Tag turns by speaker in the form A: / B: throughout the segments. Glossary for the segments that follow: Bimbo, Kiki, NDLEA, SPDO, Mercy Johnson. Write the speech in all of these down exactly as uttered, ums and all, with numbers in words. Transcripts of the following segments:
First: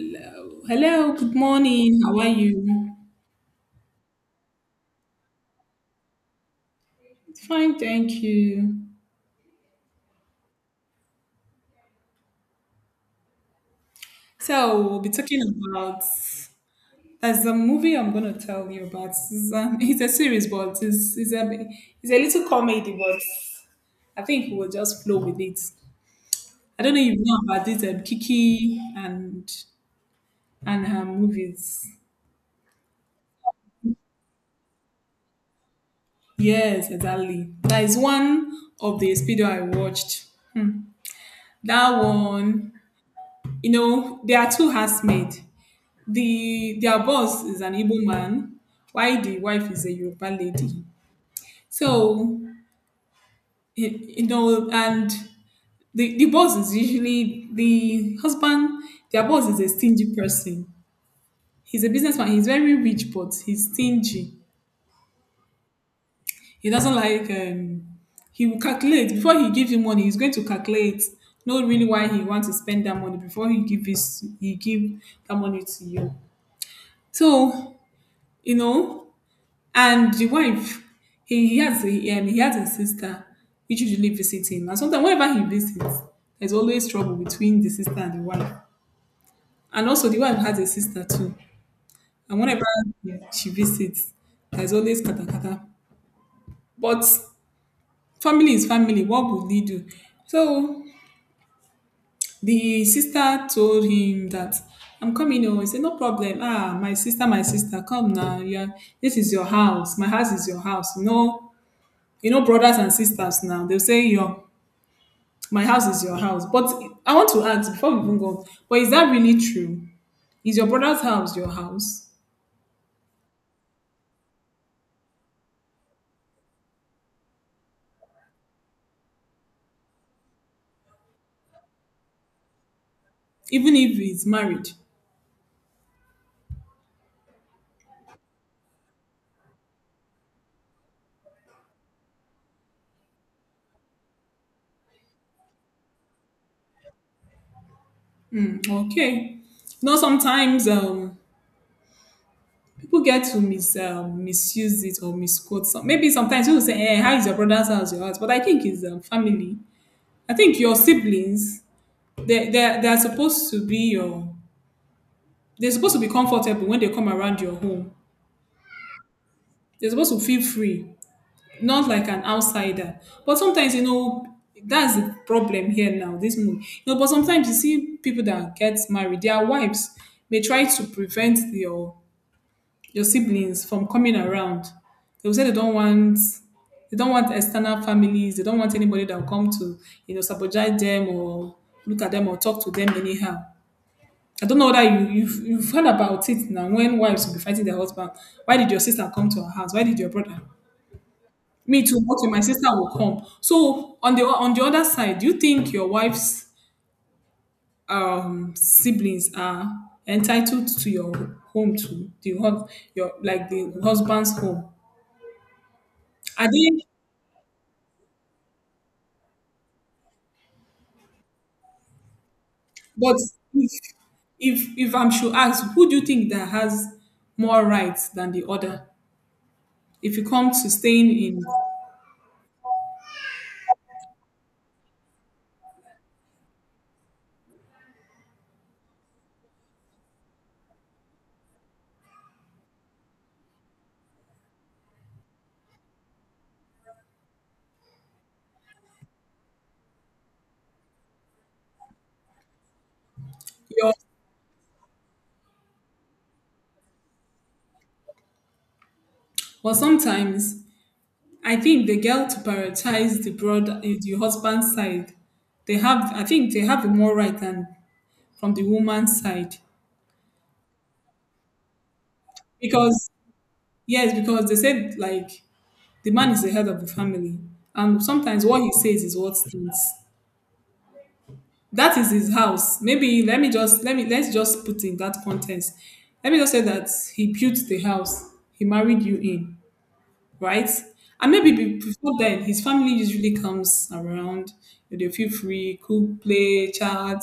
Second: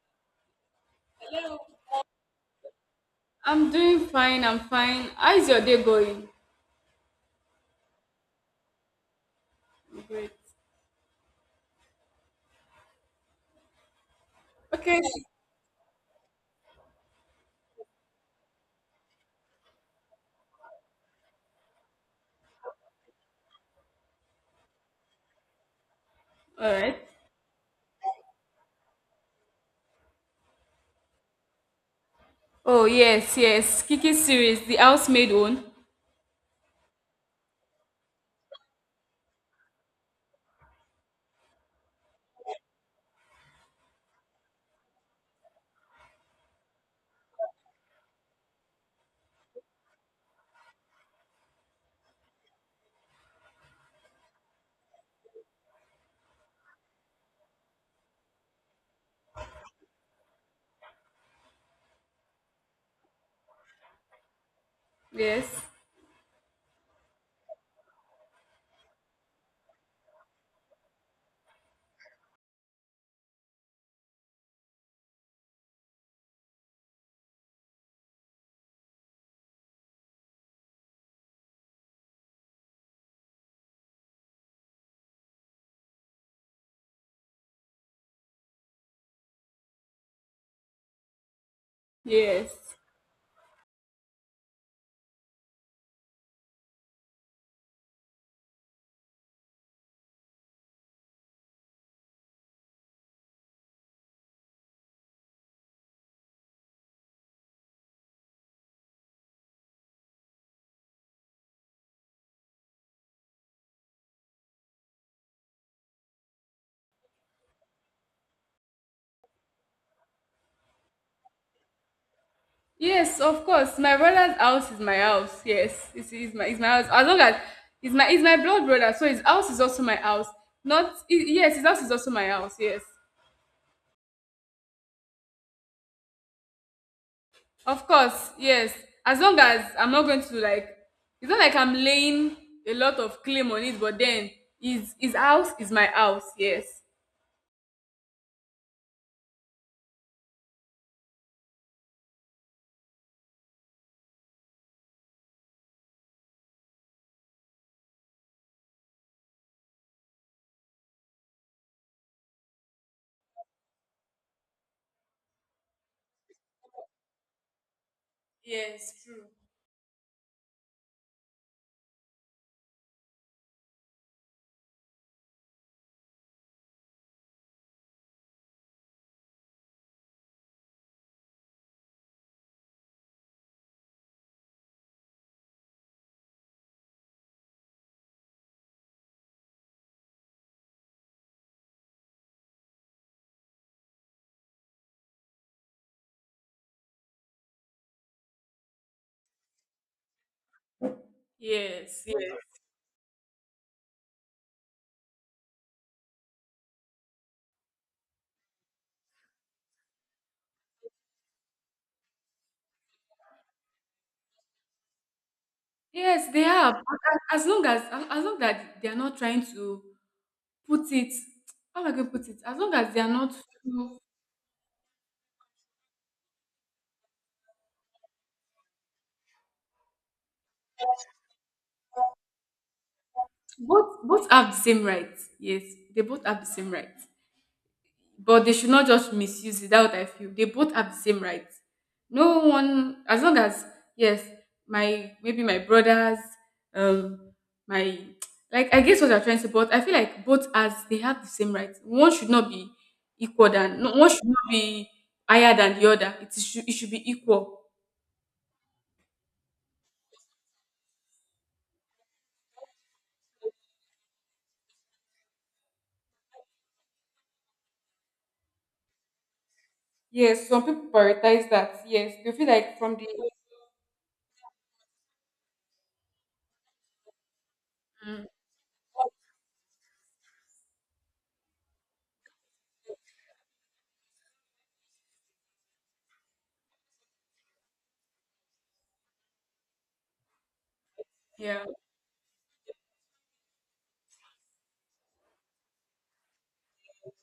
A: Hello, hello, good morning. How are you?
B: I'm doing fine. I'm fine. How's your day going?
A: Fine, thank you.
B: Great.
A: So we'll
B: Okay.
A: be talking about, there's a movie I'm gonna tell you about. It's, um, it's a series, but it's it's a it's a little comedy, but I think we'll just flow with it.
B: All
A: I don't
B: right.
A: know if you know about this um, Kiki and and her movies.
B: Oh yes, yes. Kiki series, the housemaid one.
A: Yes, exactly. That is one of the speedo I watched. Hmm. That one, you know, there are two housemaid. The their boss is an Igbo man, while the wife is a Yoruba lady. So y- you know, and the, the boss is usually the husband, their boss is a stingy person. He's a businessman, he's very rich, but he's stingy.
B: Yes,
A: He doesn't like um he will calculate before he gives you money, he's going to calculate, know really why he wants to spend that money before he give his he give that money to you. So, you know, and the wife, he he has a, um, he has a sister which usually visits him. And sometimes whenever he visits, there's always trouble between the sister and the wife. And also the wife has a sister too. And
B: yes,
A: whenever she visits, there's always kata kata. But family is family. What would he do? So the sister told him that I'm coming home. He said, "No problem. Ah, my sister, my sister, come now. Yeah, this is your house. My house is your house." No, you know, brothers and sisters now, they'll say, "Your my house is your house." But I want to ask before we even go, but is that really true? Is your brother's house your house?
B: yes. Of course, my brother's house is my house. Yes, it's, it's my it's my house. As long as it's my it's my blood brother, so his house is also my house. Not I yes, His house is also my house. Yes.
A: Even if he's married.
B: Of course, yes. As long as I'm not going to, like, it's not like I'm laying a lot of claim on it, but then his his house is my house. Yes.
A: Hmm, okay. You know, sometimes um people get to mis um, misuse it or misquote some, maybe sometimes people say, eh, how is your brother's house your house? But I think it's um, family. I think your siblings, they they they're supposed to be your they're supposed to be comfortable when they come around your home.
B: Yes, true.
A: They're supposed to feel free, not like an outsider. But sometimes, you know, that's the problem here now, this movie. You know, but sometimes you see people that get married, their wives may try to prevent your your siblings from coming around. They'll say they don't want they don't want external families, they don't want anybody that will come to, you know, sabotage them or look at them or talk to them anyhow. I don't know whether you, you've, you've heard about it now when wives will be fighting their husband. Why did your sister come to our house? Why did your brother? Me
B: Yes,
A: too.
B: yes.
A: Okay, my sister will come. So on the on the other side, do you think your wife's um siblings are entitled to your home too? The hus- your, like the husband's home?
B: Yes, they
A: Are they?
B: have. As as long as as as long that they are not trying to put it, how am I going to put it? As long as they are
A: But
B: not,
A: if
B: too-
A: if if I'm sure, ask who do you think that has more rights than the other? If you come to staying in
B: both both have the same rights. Yes, they both have the same rights. But they should not just misuse it. That's what I feel. They both have the same rights. No one, as long as, yes, my, maybe my brothers, um, my, like, I guess what I'm trying to say, but I feel like both, as they have the same rights. One should not be equal, than no
A: your,
B: one should not be higher than the other. It should it should be equal.
A: or sometimes I think the girl to prioritize the brother, the husband's side, they have, I think they have more right than from the woman's side,
B: Yes, some people prioritize that. Yes, they feel like from the,
A: because yes, because they said like the man is the head of the family, and sometimes what he says is what stands, that is his house. Maybe let me just let me let's just put in that context, let me just say that he built the house, he married you in, right? And maybe
B: yeah.
A: be- before then, his family usually comes around. They feel free, cook, play, chat.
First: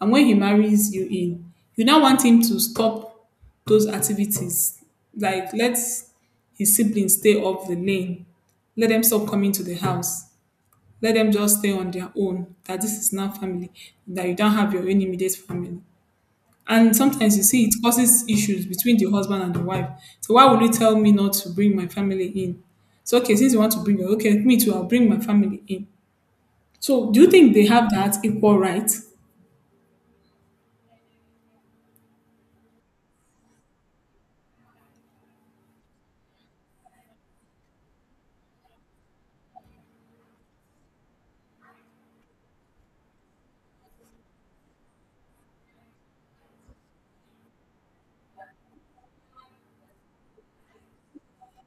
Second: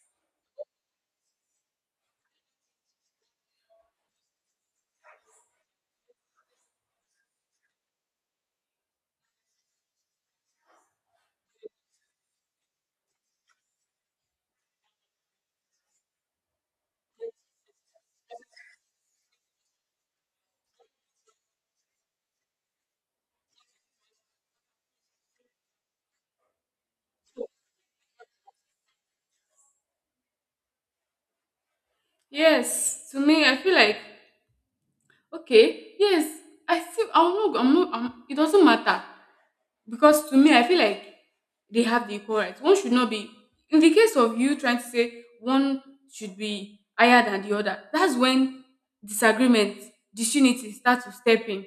A: And when he marries you in, you now want him to stop those activities. Like let his siblings stay off the lane. Let them stop coming to the house. Let them just stay on their own. That this is not family. That you don't have your own immediate family. And sometimes you see it causes issues between the husband and the wife. So why would you tell me not to bring my family in? So okay, since you want to bring your, okay, me too, I'll bring my family in. So do you think they have that equal right?
B: Yes, to me, I feel like okay. Yes, I still I'm not. I'm not. I'm, It doesn't matter. Because to me I feel like they have the equal rights. One should not be, in the case of you trying to say one should be higher than the other, that's when disagreement, disunity start to step in.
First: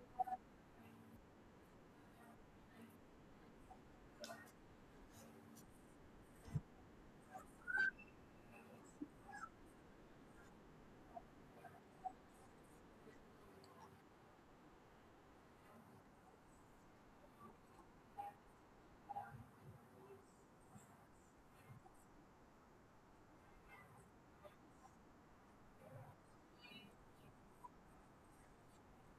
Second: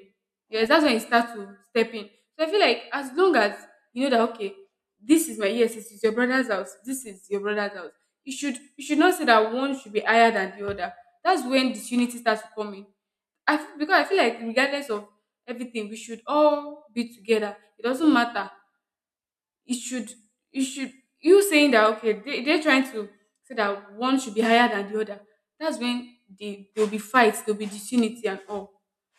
B: Yes, that's when it starts to step in. So I feel like, as long as you know that okay, this is my yes this is your brother's house, this is your brother's house, you should you should not say that one should be higher than the other. That's when disunity starts to come in. I f- because I feel like regardless of everything, we should all be together. It doesn't matter. It should it should you saying that okay, they, they're trying to say that one should be higher than the other. That's when they, there'll be fights, there'll be disunity and all.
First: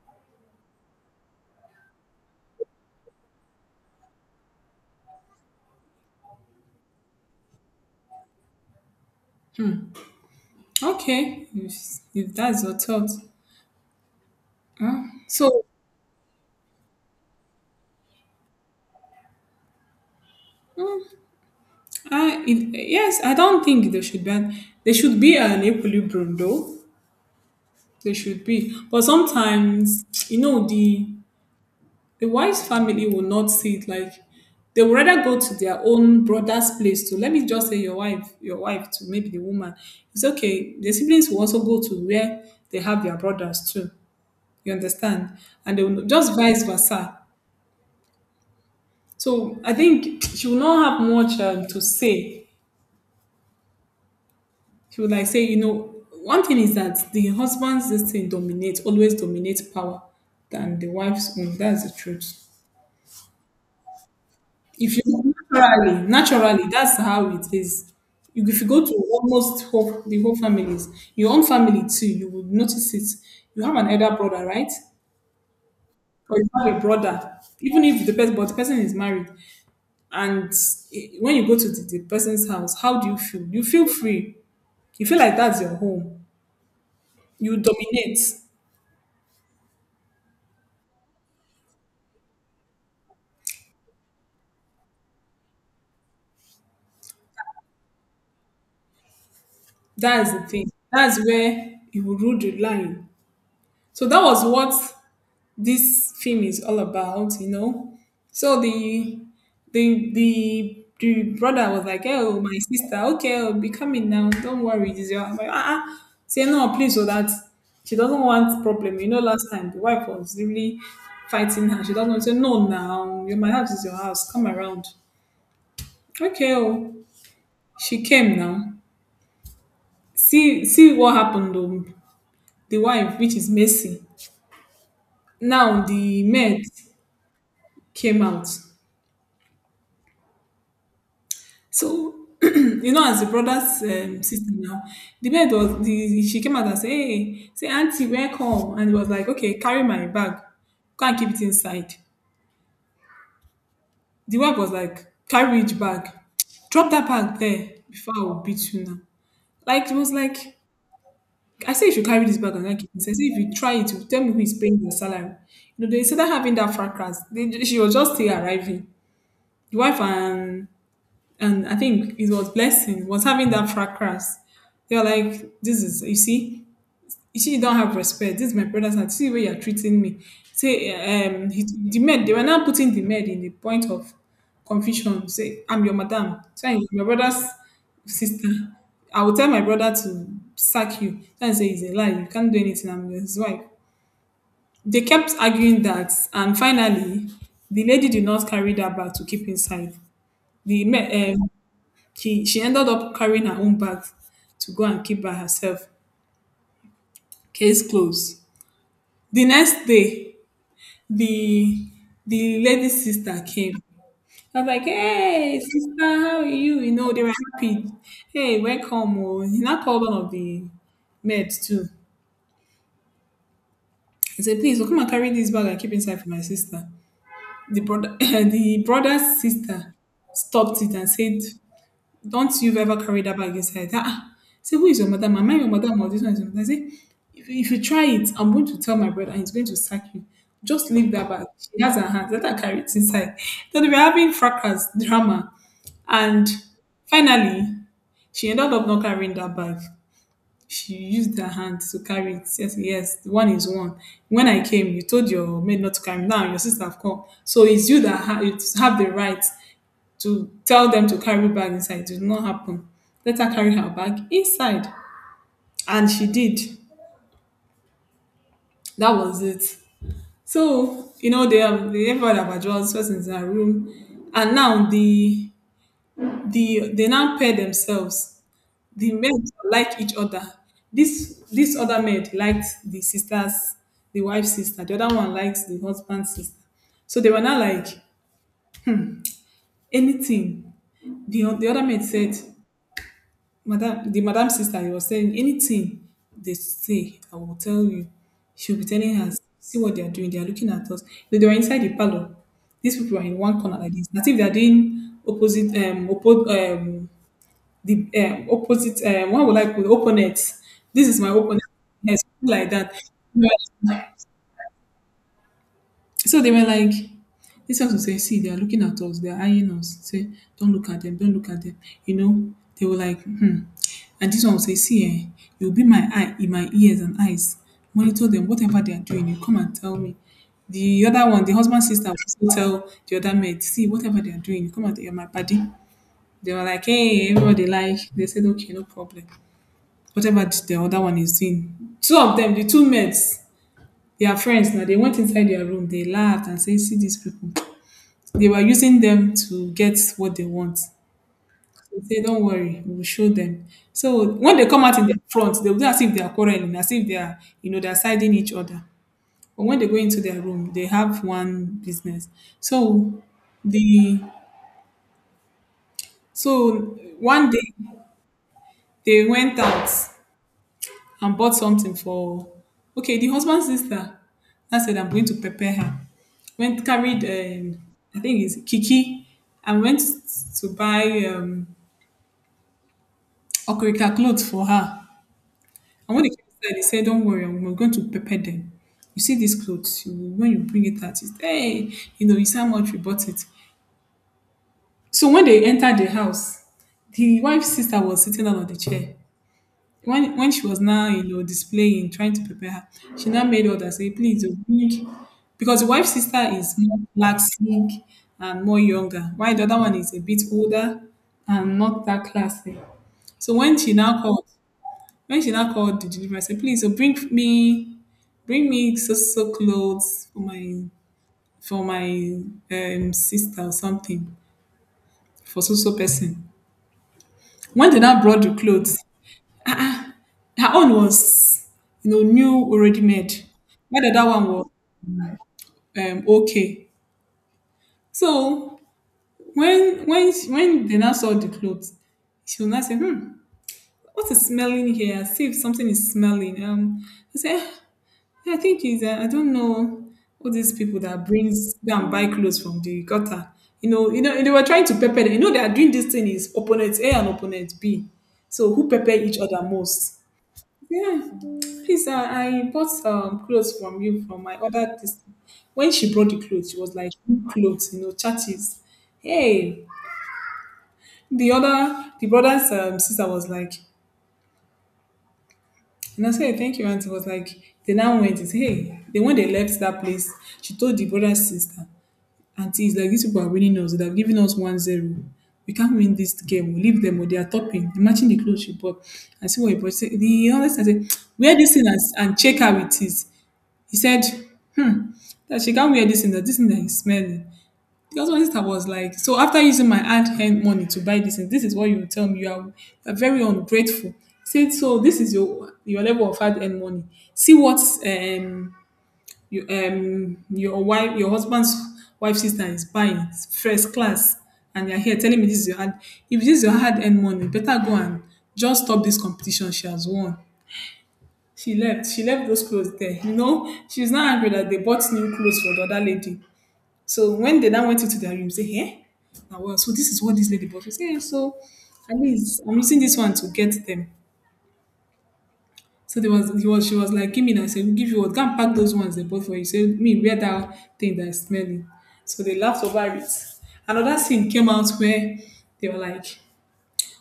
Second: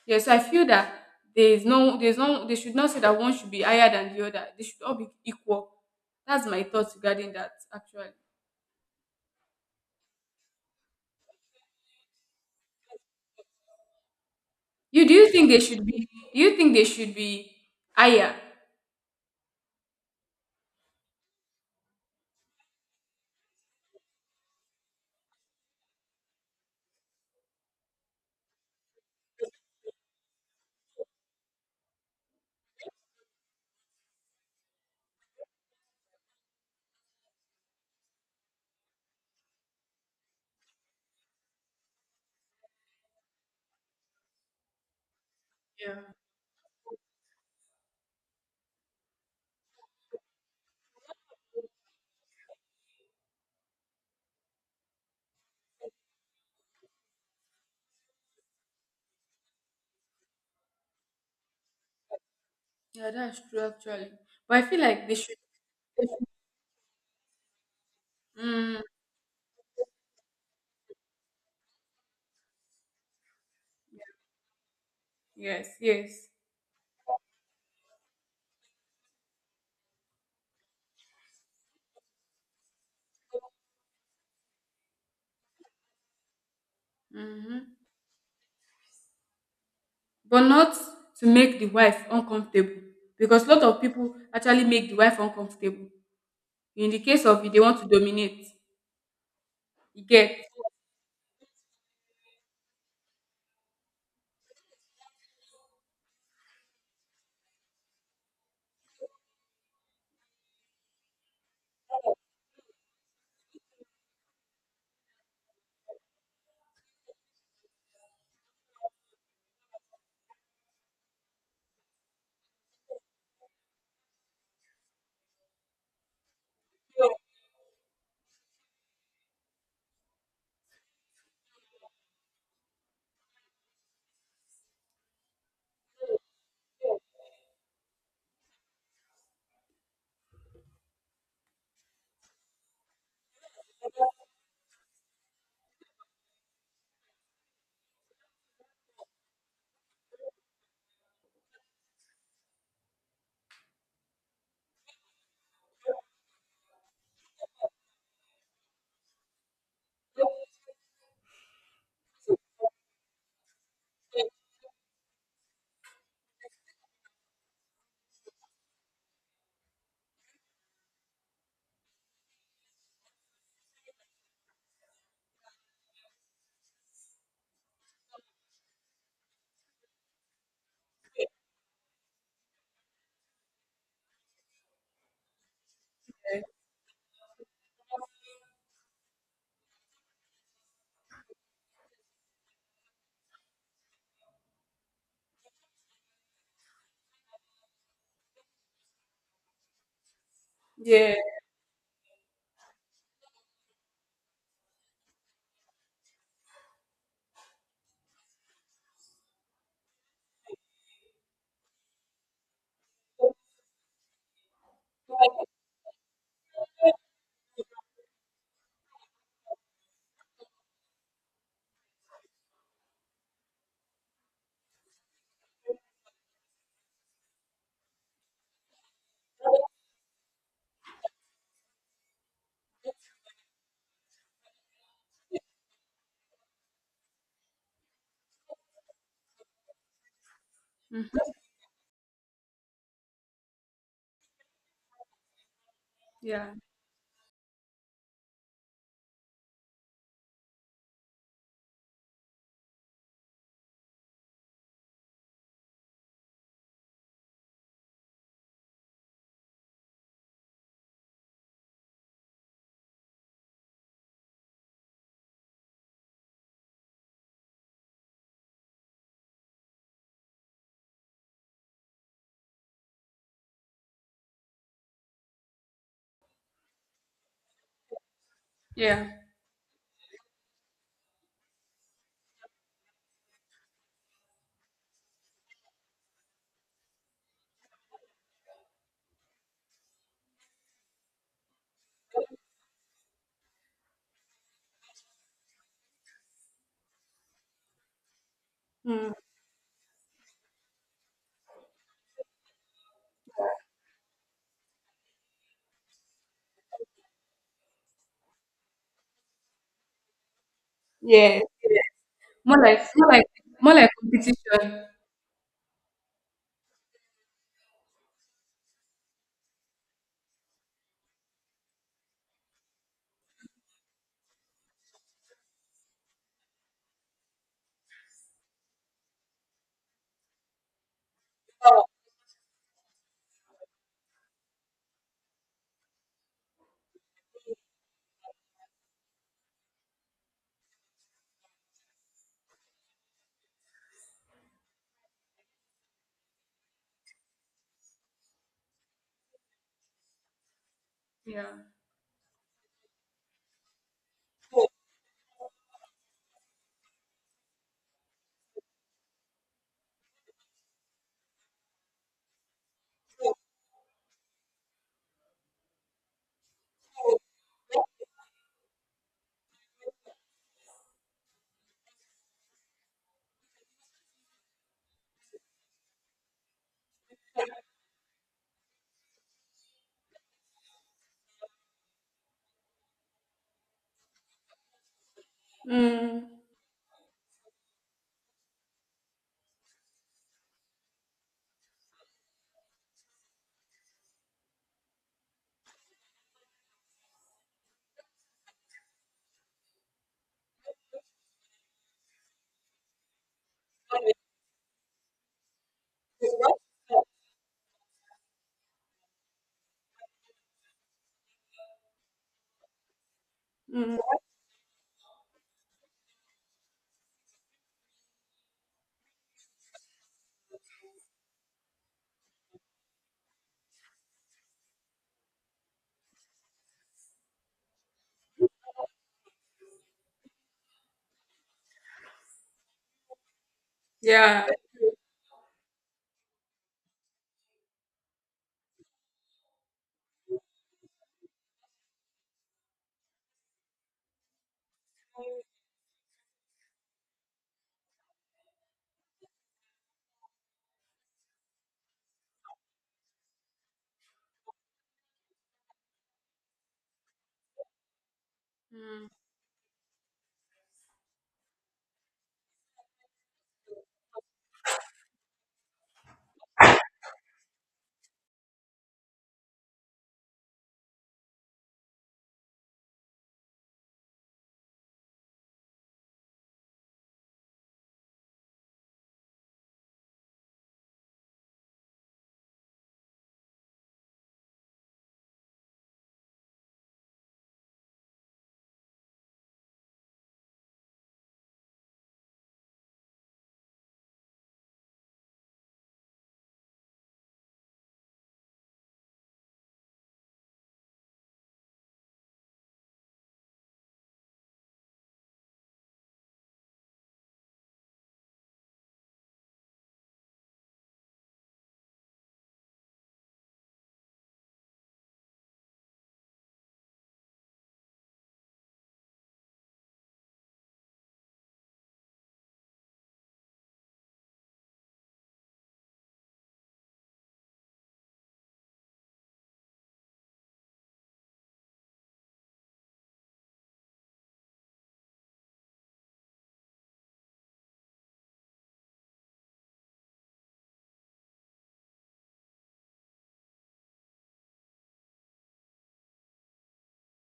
B: Yeah, so I feel that there is no there's no they should not say that one should be higher than the other. They should all be equal. That's my thoughts regarding that actually.
A: Okay, if, if that's your thought. Huh?
B: You do you think they
A: So,
B: should be do you think they should be higher?
A: mm, I, it, yes, I don't think they should ban. They should be an equilibrium, though. They should be. But sometimes, you know, the The wise family will not see it like they would rather go to their own brother's place. To, let me just say your wife, your wife to, maybe the woman. It's okay. The siblings will also go to where they have their brothers too. You understand? And they
B: Yeah.
A: will just vice versa. So I think she will not have much um, to say. She would like say, you know, one thing is that the husband's this thing dominates, always dominates power than the wife's own. That's the truth.
B: Yeah, that's true actually. But I feel
A: If
B: like they
A: you
B: should.
A: naturally, naturally, that's how it is. You- If you
B: Mm,
A: go to almost whole, the whole families, your own family too, you would notice it. You have an elder brother, right?
B: yes, yes.
A: Or you have a brother, even if the person, but the person is married. And i- when you go to the, the person's house, how do you feel? You feel free. You feel like that's your home. You
B: Hmm.
A: dominate.
B: But not to make the wife uncomfortable, because a lot of people actually make the wife uncomfortable. In the case of if they want to dominate, you
A: That's
B: get.
A: the thing. That's where you will rule the line. So that was what this film is all about, you know. So the the the the brother was like, "Oh, my sister, okay, I'll be coming now. Don't worry, this is your." I'm like, ah, ah, say no, please, so that she doesn't want problem. You know, last time the wife was really fighting her. She doesn't want to say no now. Your my house is your house. Come around. Okay, oh, she came now. See, see what happened. Um, the wife, which is Messi, now the maid came out. So, you know, as the brother's um, sister now, the bed was the she came out and said, "Hey, say auntie, welcome," and it was like, "Okay, carry my bag, can't keep it inside." The wife was like, "Carry which bag? Drop that bag there before I will beat you now." Like it was like, I say you should carry this bag and not keep it inside. Say if you try it, you tell me who is paying your salary. You know, they started having that fracas. They, she was just still arriving. The wife and and I think it was blessing was having that fracas. They were like, "This is, you see, you see, you don't have respect. This is my brothers, and see the way you're treating me." Say, um, he, the maid. They were now putting the maid in the point of confusion. Say, "I'm your madam.
B: Eh.
A: Say, I'm your brother's sister. I will tell my brother to sack you." And say, "It's a lie. You can't do anything. I'm his wife." They kept arguing that, and finally, the lady did not carry that bag to keep inside. The ma-
B: Yeah,
A: um, she she ended up carrying her own bag to go and keep by herself. Case closed. The next day, the the lady sister came. I was like, hey, sister, how are you? You know, they were happy. Hey, welcome. Oh. He now called one of the meds too. He said, please, oh, come and carry this bag and keep inside for my sister. The brother, the brother's sister stopped it and said, don't you've ever carried that bag inside? Ah, say, who is your madam? Am I your madam or this one is your madam? I say, if, if you try it, I'm going to tell my brother and he's going to sack you. Just leave that bag. She has her hands. Let her carry it inside. So they were having fracas, drama. And
B: yeah,
A: finally, she ended up not carrying that bag. She used her hand to carry it. Yes, yes, one is one. When I came, you told your maid not to carry. Now your sister have come. So it's you that ha- you have the right to tell them to carry bag inside. It did not happen. Let her carry her bag inside. And she did. That was it. So, you know, they have they have heard about Joel's persons in her room. And now the the they now pair themselves.
B: yeah.
A: The maids like each other. This this other maid likes the sister's the wife's sister. The other one likes the husband's sister. So they were not like anything. The, the other maid said, madam, the madam sister, he was saying anything they say, I will tell you. She'll be
B: Mm,
A: telling her, see what they are doing. They are looking at us. They, they were inside the parlor. These people are in one corner like this. As if they are doing opposite, um, oppo- um, the um, opposite, um, what would I call it? Opponent? This is my
B: yeah,
A: opponent.
B: yeah.
A: Yes,
B: More
A: like
B: like
A: that.
B: more like more like competition.
A: So they were like, this ones will say, see, they are looking at us, they are eyeing us. Say, don't look at them, don't look at them. You know, they were like, hmm. And this one will say, see, eh, you'll be my eye in my ears and eyes. Monitor them, whatever they are doing, you come and tell me. The other one, the husband's sister, will also tell the other maid, see, whatever they are doing, you come and you're my buddy. They were like, hey, everybody like. They said, okay, no problem. Whatever the other one is doing. Two of them, the two maids, their friends now, they went inside their room, they laughed and said, see these people. They were using them to get what they want.
B: Yeah.
A: They say, don't worry, we'll show them. So when they come out in the front, they'll do as if they are quarreling, as if they are, you know, they're siding each other. But when they go into their room, they have one business. So the so one day they went out and bought something for, okay, the husband's sister, I said, I'm going to prepare her, went, carried um, I think it's Kiki, and went to buy um okrika clothes for her. And when
B: Mm,
A: they came inside, they said, don't worry, i'm- we're going to prepare them. You see these clothes, you, when you bring it out, it's hey, you know, you see how much we bought it. So when they entered the house, the wife's sister was sitting down on the chair. When when she was now, you know, displaying, trying to prepare her, she now made others say, please, oh, bring— because the wife's sister is more classic and more younger, while the other one is a bit older and not that classic. So when she
B: mm,
A: now called, when she now called the deliverer, I said, please, oh, bring me, bring me so so clothes for my for my um, sister or something, for so so person. When they now brought the clothes, her own was, you know, new already made, while the other
B: yeah.
A: one was um, okay. So when when she- when they now saw the clothes, she was now saying, "Hmm, what is smelling here? I see if something is smelling." Um, I said, "Ah, I think it's uh, I don't know, all these people that brings down buy clothes from the gutter." You know, you know, they were trying to pepper them. You know, they are doing this thing, is opponent A and opponent B. So who
B: Mm,
A: pepper each other most? Yeah, please. Uh, I bought um clothes from you, from my other this. When she brought the clothes, she was like, clothes, you know, churches. Hey, the other the brothers um sister was like, and I said, thank you, auntie. Was like, they now went. Is hey, they when they left that place, she told the brother's sister, auntie, it's like these people are winning us. They have given us one zero. We can't win this game. We leave them, or they are topping. Imagine the clothes she bought. I see what you bought. She said— the honest, I said, wear this thing and, and check how it is. He said, hmm, that she can't wear this thing, that this thing that is smelling. Because my sister was like, so after using my hard hand money to buy this thing, this is what you tell me. You are, you are very ungrateful. He said, so this is your your level of hard earned money. See what um you um your wife your husband's wife sister is buying first class, and you're here telling me this is your hard. If this is your hard earned money, better go and just stop this competition, she has won. She left. She left those clothes there. You know, she's not angry that they bought new clothes for the other lady. So when they now went into their room, say, hey, now well, so this is what this lady bought. She say, "Eh, so at least I'm using this one to get them." So there was, he was, she was like, give me now. I said, we'll give you what? Go and pack those ones they bought for you. Say, me, wear that thing that is smelling. So they laughed over it. Another scene came out where they were like,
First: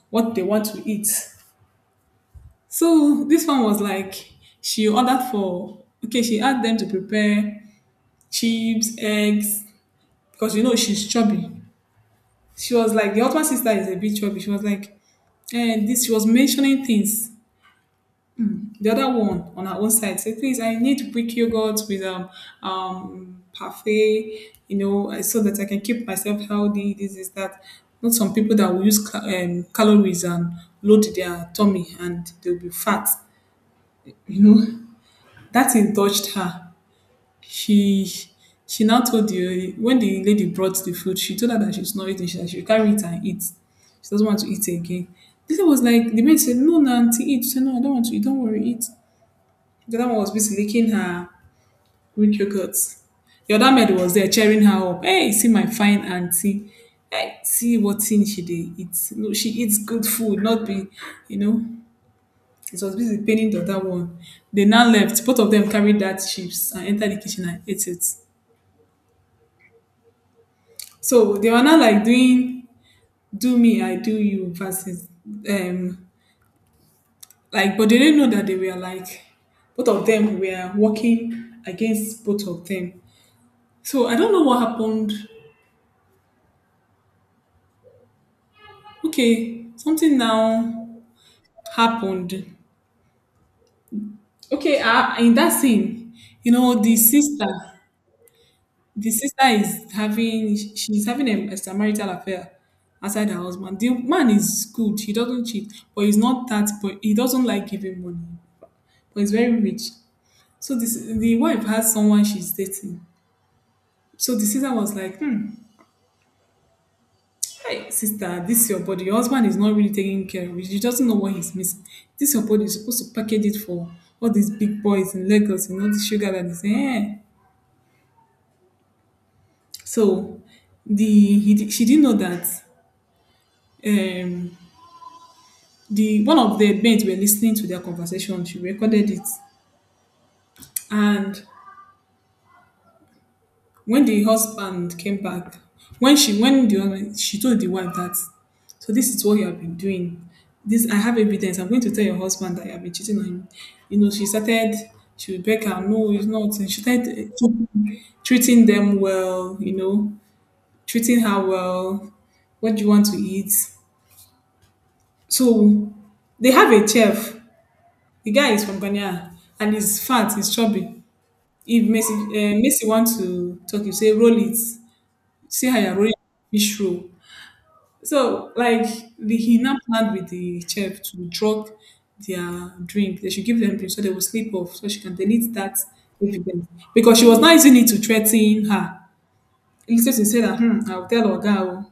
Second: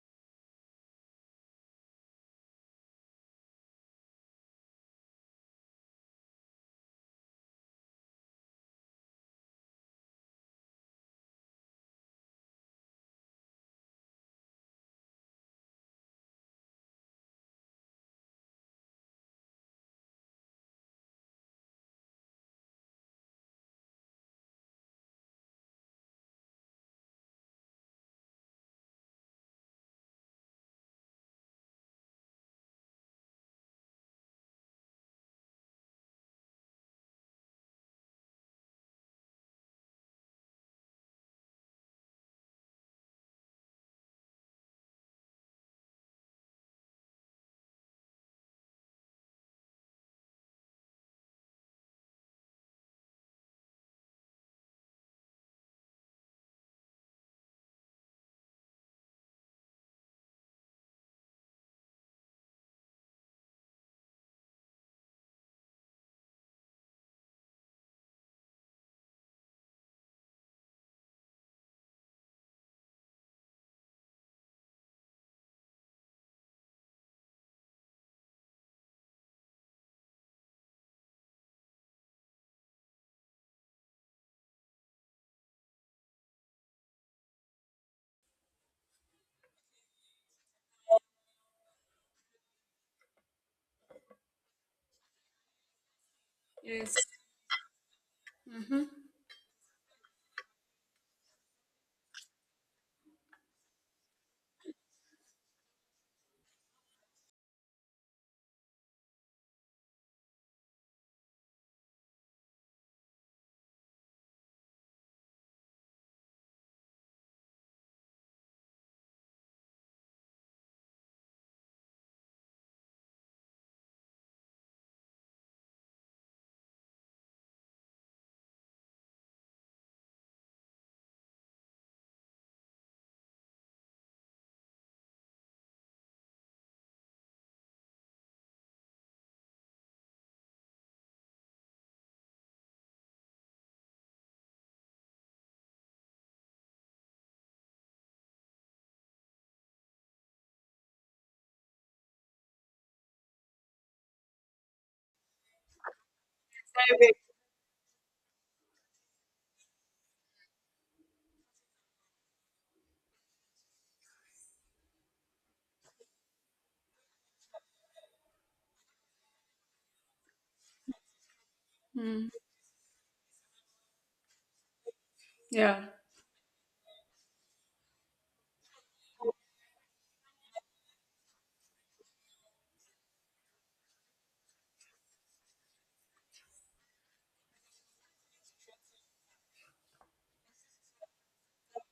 A: what they want to eat. So this one was like, she ordered for, okay, she asked them to prepare chips, eggs, because, you know, she's chubby. She was like, the husband sister is a bit chubby. She was like, and this she was mentioning things. The other one on her own side said, please, I need Greek yogurt with um um parfait, you know, uh, so that I can keep myself healthy. This is that. Not some people that will use ca- um, calories and load their tummy and they'll be fat. You know, that thing touched her, she she now told the, when the lady brought the food, she told her that she's not eating. She that she will carry it and eat. She doesn't want to eat again. The lady was like, the maid said, "No, na auntie, eat." She said, "No, I don't want to eat. Don't worry, eat." The other one was busy licking her Greek yogurt. The other maid was there cheering her up. Hey, see my fine auntie. Hey, see what thing she did. Eat. No, she eats good food, not be, you know. It was busy paining the other one. They now left. Both of them carried that chips and entered the kitchen and ate it. So they were not like doing "do me, I do you" versus um like, but they didn't know that they were like, both of them were working against both of them. So I don't know what happened. Okay, something now happened. Okay, uh, in that scene, you know
B: yes.
A: the sister,
B: Mm-hmm.
A: the sister is having, she's having a a marital affair outside her husband. The man is good. He doesn't cheat, but he's not that. But he doesn't like giving money. But he's very rich. So this the wife has someone she's dating. So the sister was like, hmm, hey, sister, this is your body. Your husband is not really taking care of it. He doesn't know what he's missing. This your body is supposed to package it for all these big boys in Lagos, you know, the sugar that is eh. So the he, di- she didn't know that um the one of the mates were listening to their conversation. She recorded it. And when the husband came back, when she when the husband, she told the wife that, so this is what you have been doing. This I have evidence. I'm going to tell your husband that you have been cheating on him. You know, she started she would beg her, no, it's not. And she started uh, treating them well, you know, treating her well. What do you want to eat? So they have a chef. The guy is from Ghana and he's fat, he's chubby. If Messi,
B: Mm,
A: uh, Messi wants to talk, you say roll it. See how
B: yeah.
A: you're rolling fish roll. So, like, the, he now planned with the chef to drop their drink. They should give them drink so they will sleep off so she can delete that evidence. Because she was not using it to threaten her. Instead, she said that, hmm, I'll tell Oga, oh,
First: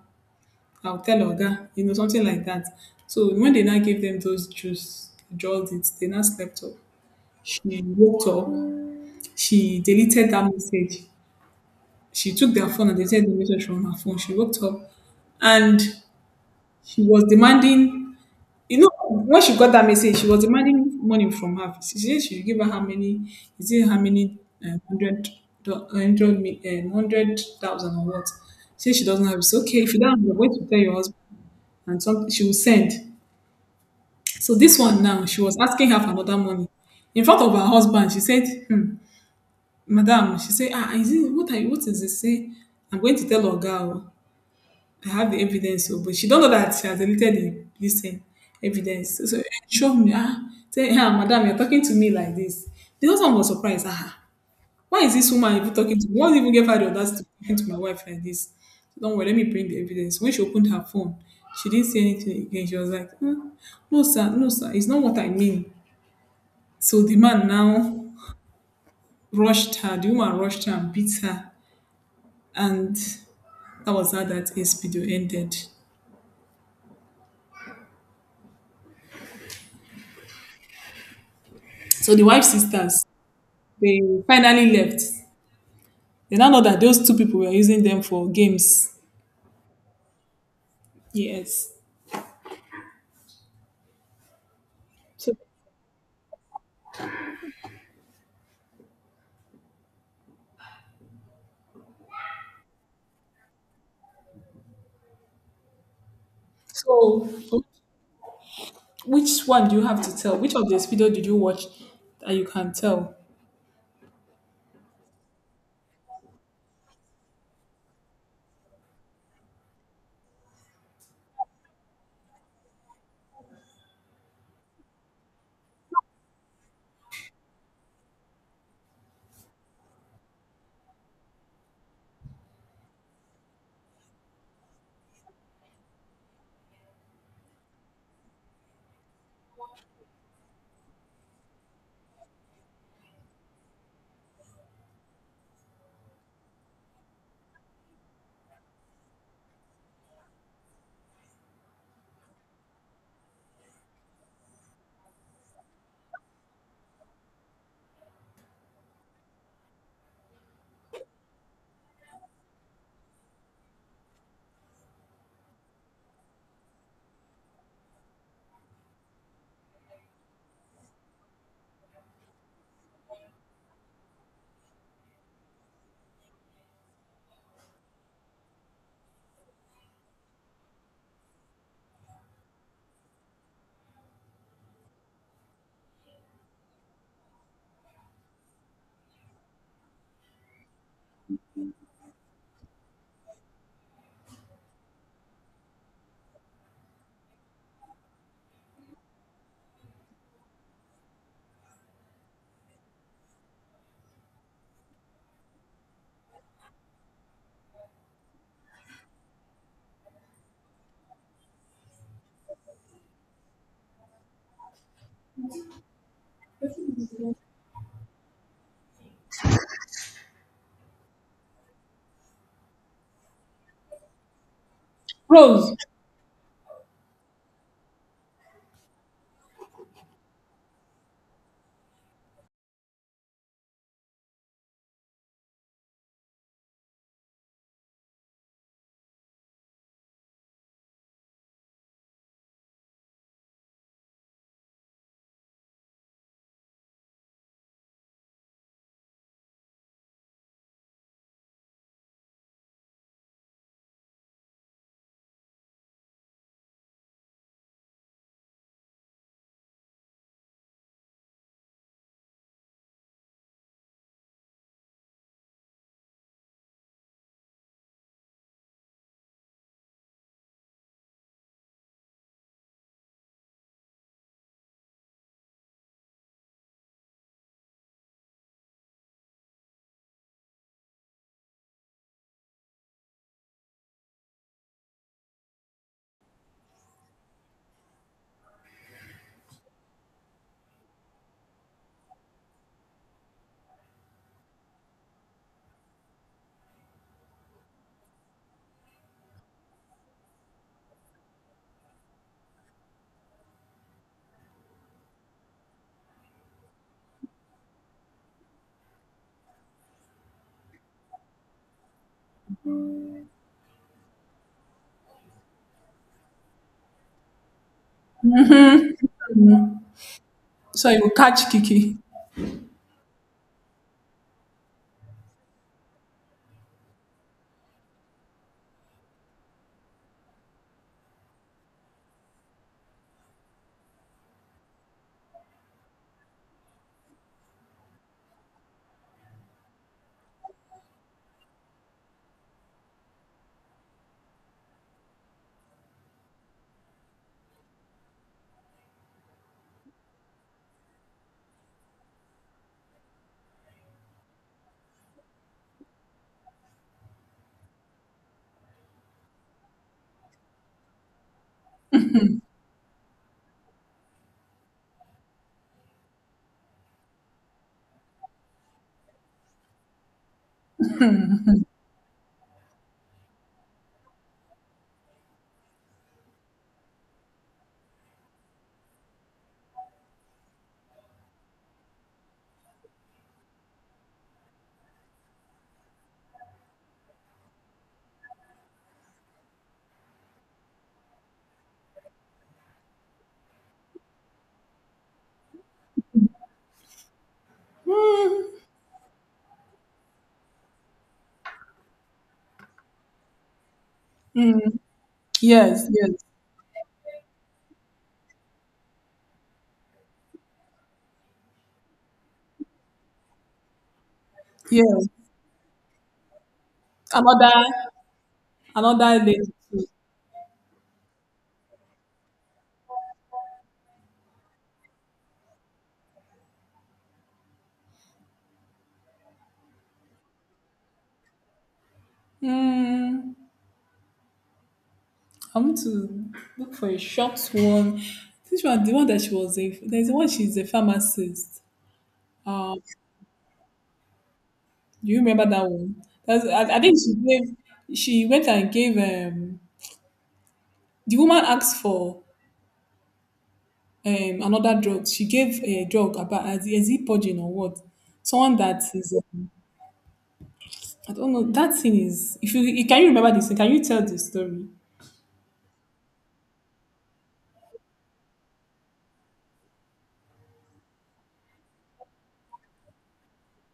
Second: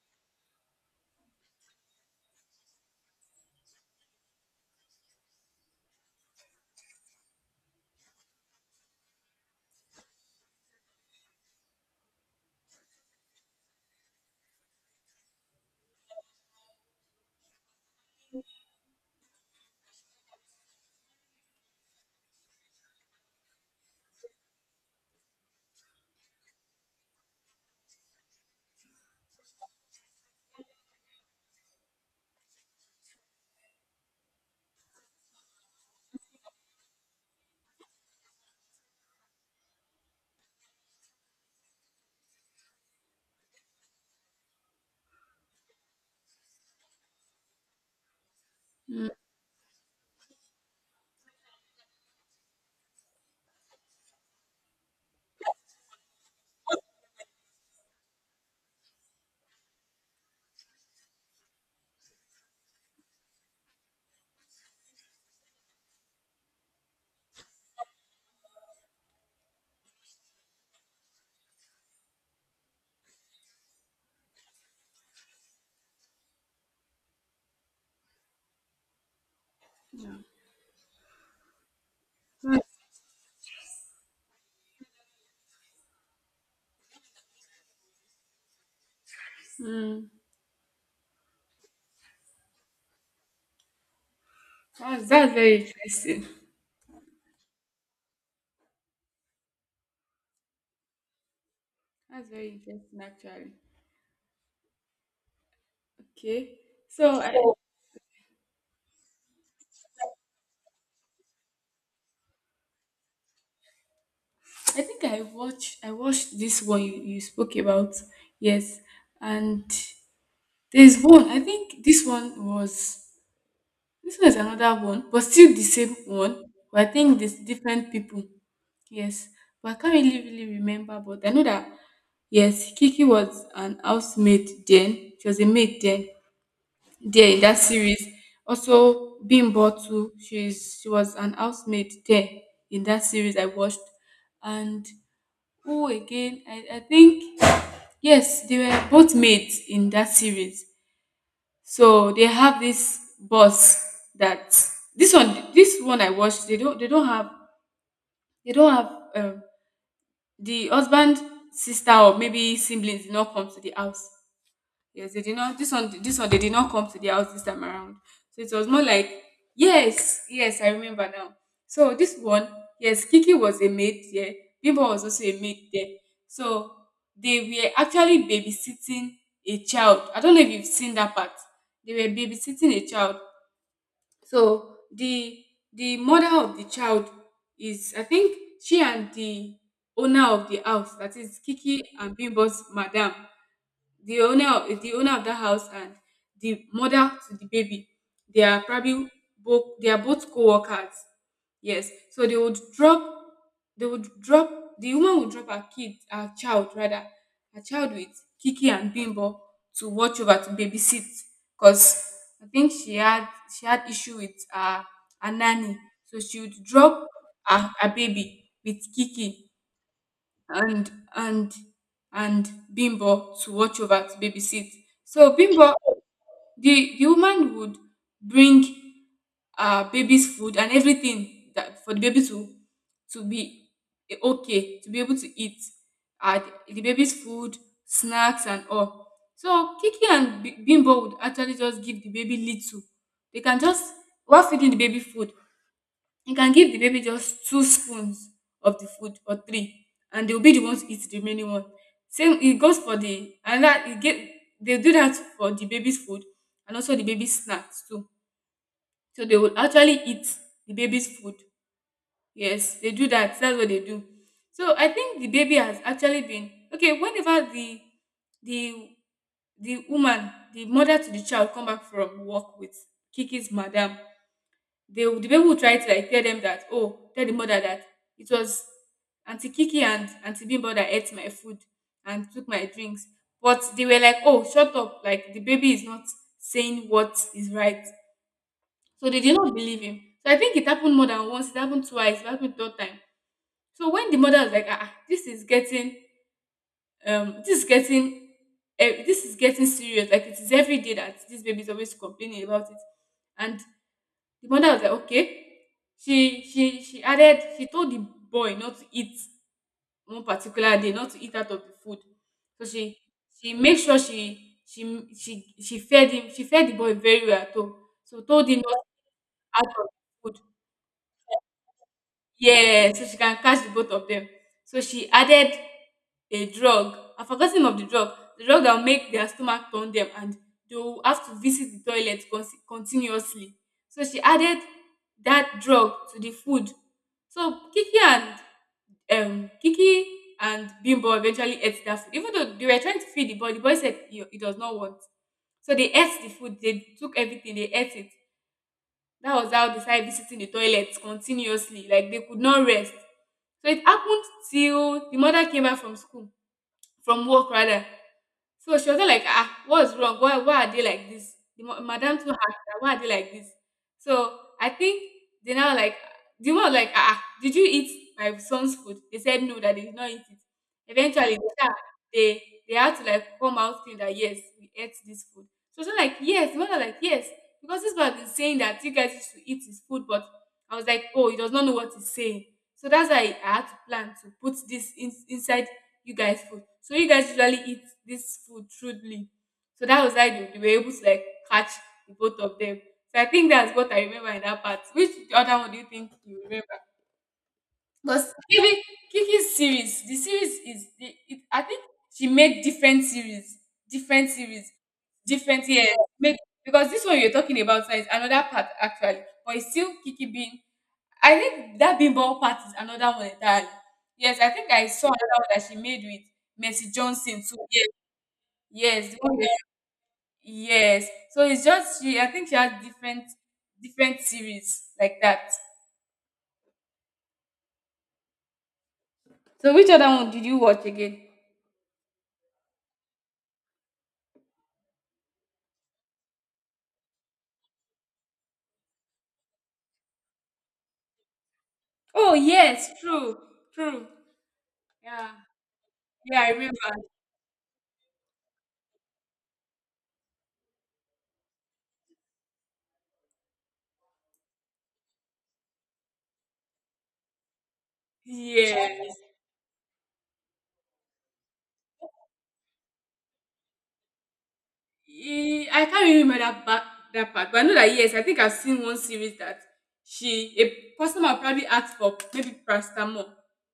A: I'll tell Oga, you know, something like that. So, when they now gave them those juice, withdrawals, it, they now slept off. She woke up, she deleted that message. She took their phone and deleted the message from her phone. She woke up and she was demanding, you know, when she got that message, she was demanding money from her. She said she should give her how many, is it how many uh, hundred, do- hundred, mi- um, hundred thousand or what? She said she doesn't have. It's okay if you don't have, the way to tell your husband and something she will send. So this one now, she was asking her for another money in front of her husband. She said, hmm, "Madam," she said, "Ah, is it, what are you? What is this? Say, I'm going to tell Oga, oh. I have the evidence," so but she don't know that she has deleted the listen
B: Mm,
A: evidence. So so show me, ah, say, eh, ah, madam, you're talking to me like this. The husband was surprised. Ah, why is this woman even talking to me? What even gave her the audacity to talking to my wife like this? Don't worry, let me bring the evidence. When she opened her phone, she didn't see anything again. She was like, "Hmm, no, sir, no, sir, it's not what I mean." So the man now rushed her. The woman rushed her and beat her, and that was how that S P D O ended. So the wife's sisters They finally left. They now know that those two people were using them for games.
B: mm.
A: Yes.
B: That's that's
A: So,
B: very interesting. That's very interesting actually. Okay. So I,
A: so which one do you have to tell? Which of the video did you watch that you can tell?
B: I think I watched I watched this one you, you spoke about. Yes. And there's one. I think this one was, this one is another one, but still the same one. But I think there's different people. Yes. But I can't really really remember, but I know that, yes, Kiki was an housemaid then. She was a maid then there in that series. Also, Bimbo too. She's she was an housemaid there in that series I watched. And who again? I, I think, yes, they were both maids in that series. So they have this boss that, this one, this one I watched, They don't they don't have, they don't have, um, the husband sister or maybe siblings did not come to the house. Yes, they did not. This one, this one, they did not come to the house this time around. So it was more like, yes, yes, I remember now. So this one, yes, Kiki was a maid there. Bimbo was also a maid there. So they were actually babysitting a child. I don't know if you've seen that part. They were babysitting a child. So the the mother of the child is, I think, she and the owner of the house, that is Kiki and Bimbo's madam, the owner of the owner of that house and the mother to the baby, they are probably both, they are both co-workers. Yes, so they would drop they would drop the woman would drop her kid, her child rather, her child with Kiki and Bimbo to watch over, to babysit. Because I think she had, she had issue with her, her nanny. So she would drop her, her baby with Kiki and, and and Bimbo to watch over, to babysit. So Bimbo,
A: Rose.
B: the the woman would bring uh baby's food and everything, that for the baby to to be okay, to be able to eat uh, the baby's food, snacks and all. So Kiki and B- Bimbo would actually just give the baby little. They can just, while feeding the baby food, you can give the baby just two spoons of the food or three, and they'll be the ones to eat the remaining one. Same, it goes for the, and that it get, they do that for the baby's food and also the baby's snacks too. So they will actually eat the baby's food. Yes, they do that. That's what they do. So I think the baby has actually been okay. Whenever the the the woman, the mother to the child, come back from work with Kiki's madam, they will- the people who try to like tell them that, oh, tell the mother that it was auntie Kiki and auntie Bimbo that ate my food and took my drinks. But they were like, oh, shut up, like the baby is not saying what is right. So they did not believe him. So I think it happened more than once, it happened twice, it happened third time. So when the mother was like, ah ah, this is getting um this is getting eh, this is getting serious, like it is every day that this baby is always complaining about it. And the mother was like, okay. She she she added, she told the boy not to eat one particular day, not to eat out of the food. So she she made sure she she she she fed him, she fed the boy very well too. So told him not, out of the food.
A: So you will catch Kiki.
B: Yeah, so she can catch the both of them. So she added a drug. I've forgotten of the drug. The drug that will make their stomach turn them and they will have to visit the toilet consi- continuously. So she added that drug to the food. So Kiki and um Kiki and Bimbo eventually ate that food. Even though they were trying to feed the boy, the boy said he, he does not want. So they ate the food, they took everything, they ate it. That was how they started visiting the toilets continuously. Like they could not rest. So it happened till the mother came back from school, from work rather. So she was just like, ah, what's wrong? Why, why are they like this? The ma- madam too asked her, why are they like this? So I think they now like, the one was like, ah ah, did you eat my son's food? They said no, that they did not eat it. Eventually, they, start- they, they had to like come out saying that, yes, we ate this food. So she was like, yes. The one was like, yes. Because this man is saying that you guys used to eat his food, but I was like, oh, he does not know what he's saying. So that's why I had to plan to put this in, inside you guys food. So you guys usually eat this food crudely. So that was like they, they were able to like catch the both of them. So I think that's what I remember in that part. Which other one do you think you remember? Because
A: Mm,
B: maybe Kiki's series, the series is the, it, I think she made different series, different series,
A: mm.
B: different, yeah.
A: yes, yes,
B: Make, because this one you're talking about now is another part actually, but it's still Kiki being, I think that Bimbo part is another one entirely. Yes, I think I saw
A: yes.
B: another one that she made with Mercy Johnson
A: Another,
B: too. Yes, the
A: another
B: one
A: lady.
B: that-
A: Too.
B: yes. So it's just she. I think she has different different series like that. So which other one did you watch again?
A: Mm, I want to look for a short one. This one, the one that she was a, there's one she's a pharmacist.
B: Oh
A: Um,
B: yes, true, true.
A: Do you
B: Yeah,
A: remember that one?
B: yeah,
A: That's,
B: I
A: I,
B: remember.
A: I think she gave. She went and gave. Um, the woman asked for um, another drug. She gave a drug about, as is it purging or what? Someone that is.
B: Yeah.
A: I don't know. That scene is. If you can you remember this? Can you tell the story?
B: Eh, I can't really remember that back, that part, but I know that, yes, I think I've seen one series that she, a customer probably asked for maybe paracetamol,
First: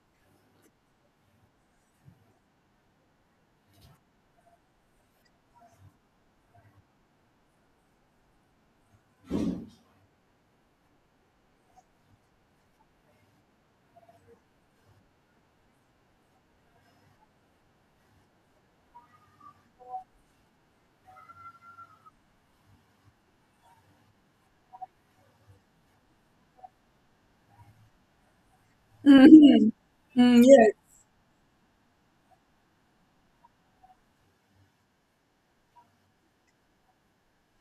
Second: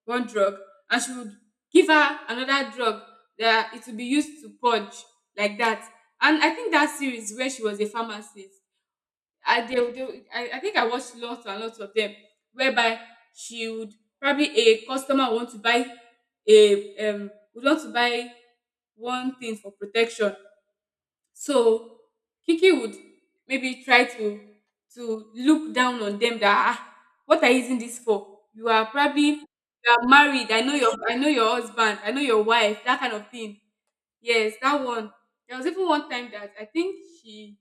B: one drug, and she would give her another drug that it would be used to purge, like that. And I think that series where she was a pharmacist, I they, they I, I think I watched lots and lots of them, whereby she would, probably a customer want to buy a um would want to buy one thing for protection. So Kiki would maybe try to to look down on them that, ah, what are you using this for? You are probably,
A: Mm-hmm.
B: you are
A: Mm,
B: married. I
A: yeah.
B: know your I know your husband. I know your wife. That kind of thing. Yes, that one. There was even one time that I think she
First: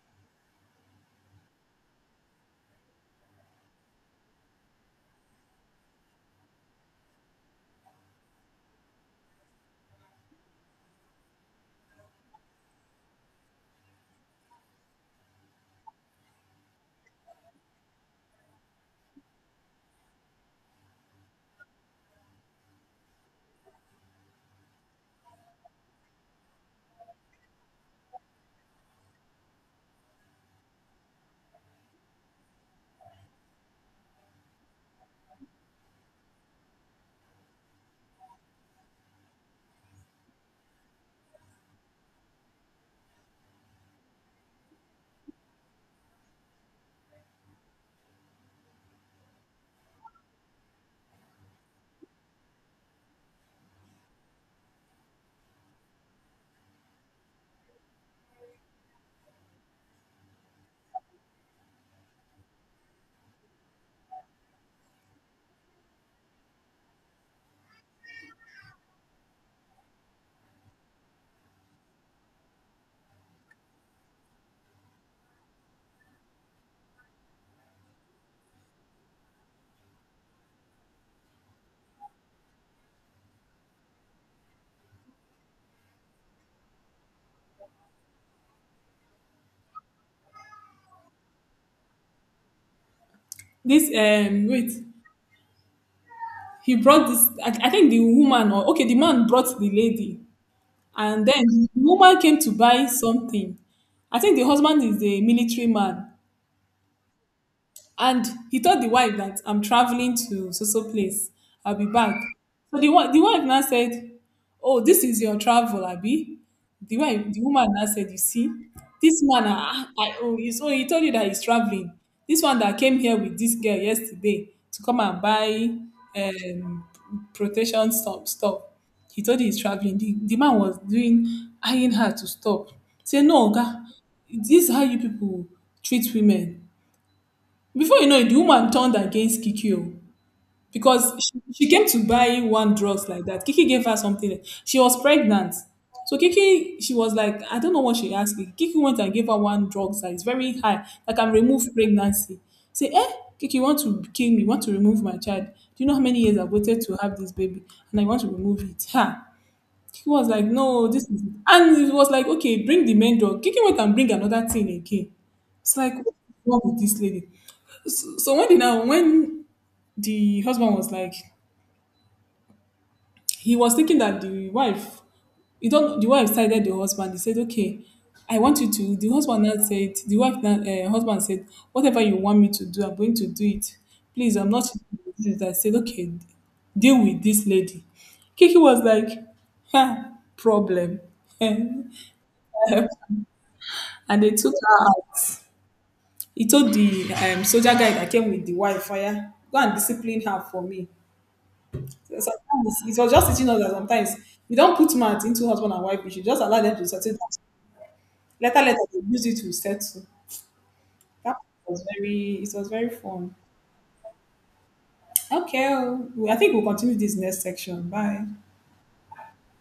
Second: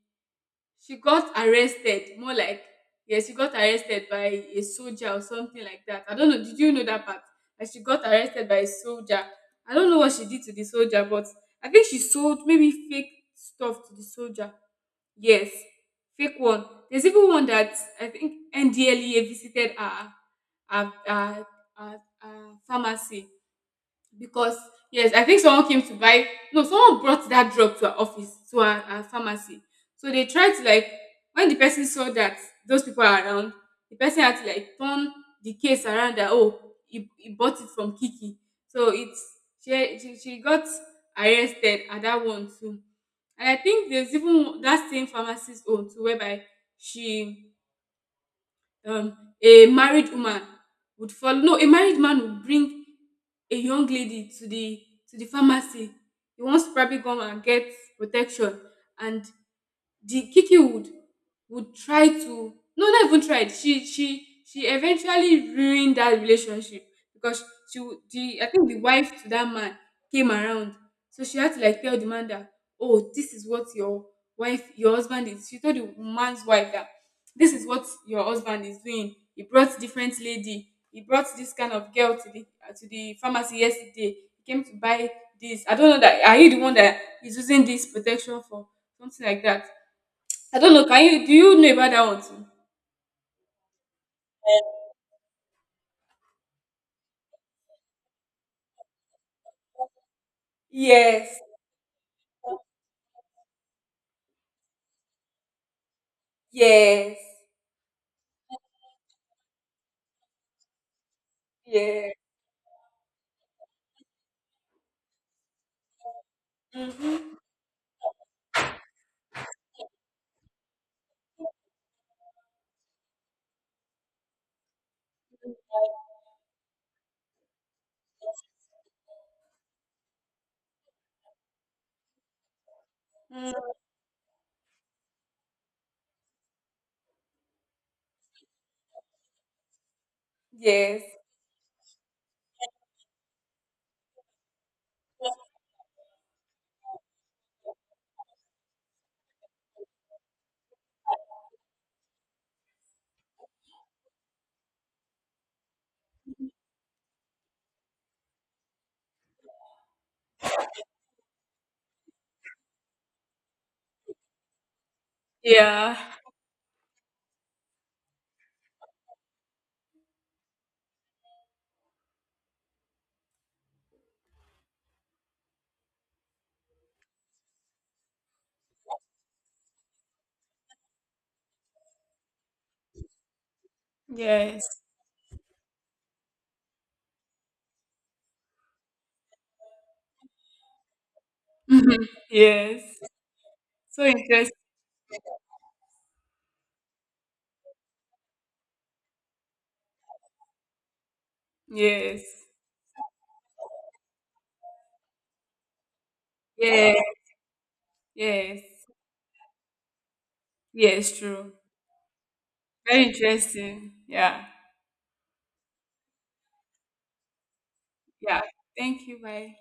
B: she got arrested, more like, yes, she got arrested by a soldier or something like that. I don't know, did you know that part? Like she got arrested by a soldier. I don't know what she did to the soldier, but I think she sold maybe fake stuff to the soldier. Yes, fake one. There's even one that I think NDLEA visited her her, her, her, her pharmacy. Because yes, I think someone came to buy, no, someone brought that drug to her office, to her, her pharmacy. So they tried to like, when the person saw that those people are around, the person had to like turn the case around, that oh, he, he bought it from Kiki. So it's she, she she got arrested at that one too. And I think there's even that same pharmacist own too, whereby she, um, a married woman would follow, no, a married man would bring a young lady to the, to the pharmacy. He wants to probably come and get protection. And the Kiki would would try to, no, not even tried, she she she eventually ruined that relationship. Because she would- the, I think the wife to that man came around. So she had to like tell the man that, oh, this is what your wife, your husband is, she told the man's wife that this is what your husband is doing. He brought different lady, he brought this kind of girl to the uh, to the pharmacy yesterday. He came to buy this, I don't know that, are you the one that is using this protection for? Something like that. I don't know. Can you do you know about that one too?
A: This, um, wait. He brought this, I, I think the woman, or okay, the man brought the lady, and
B: Yes,
A: then the woman came to buy something. I think the husband is a military man.
B: yes,
A: And he told the wife that, "I'm traveling to so so place. I'll be
B: yes.
A: back." So the wi- the wife now said, "Oh, this is your travel, Abby." The wife,
B: Mhm.
A: the woman now said, "You see, this man, ah, I, oh, he, so he told you that he's traveling? This one that came here with this girl yesterday to come and buy, um, protection stuff, stuff. He told you he's traveling." The, the man was doing eyeing her to stop. Say, "No,
B: Mm.
A: Oga, this is how you people treat women." Before you know it, the woman turned against Kiki o,
B: Yes.
A: because she, she came to buy one drugs like that. Kiki gave her something. She was pregnant. So Kiki, she was like, I don't know what she asked. Kiki Kiki went and gave her one drugs that is very high, that can remove pregnancy. Say, "Eh, Kiki, you want to kill me, you want to remove my child. Do you know how many years I've waited to have this baby? And I want to remove it? Ha." Kiki was like, "No, this is —" and it was like, "Okay, bring the main drug." Kiki went and bring another thing again. It's like,
B: Yeah.
A: what's wrong with this lady? So when the now when the husband was like, he was thinking that the wife — you don't — the wife sided the husband. He said, "Okay, I want you to —" The husband now said, "The wife now uh, husband said, whatever you want me to do, I'm going to do it. Please, I'm
B: Yes.
A: not." I said, "Okay, deal with this lady." Kiki was like, "Ha, problem." And
B: Mhm. Yes. So
A: they
B: interesting.
A: took her out. He told the um, soldier guy that came with the wife, "Fire, go and discipline her for me." So
B: Yes.
A: sometimes it was just teaching us that sometimes you don't put mouth into husband and wife issue, just allow them to
B: Yeah.
A: settle down. Later, later
B: Yes.
A: they use it to settle.
B: Yes.
A: That
B: True.
A: was very, it was very
B: Very
A: fun.
B: interesting. Yeah.
A: Okay, oh, I think we'll continue this next section. Bye.
B: Yeah. Thank you. Bye.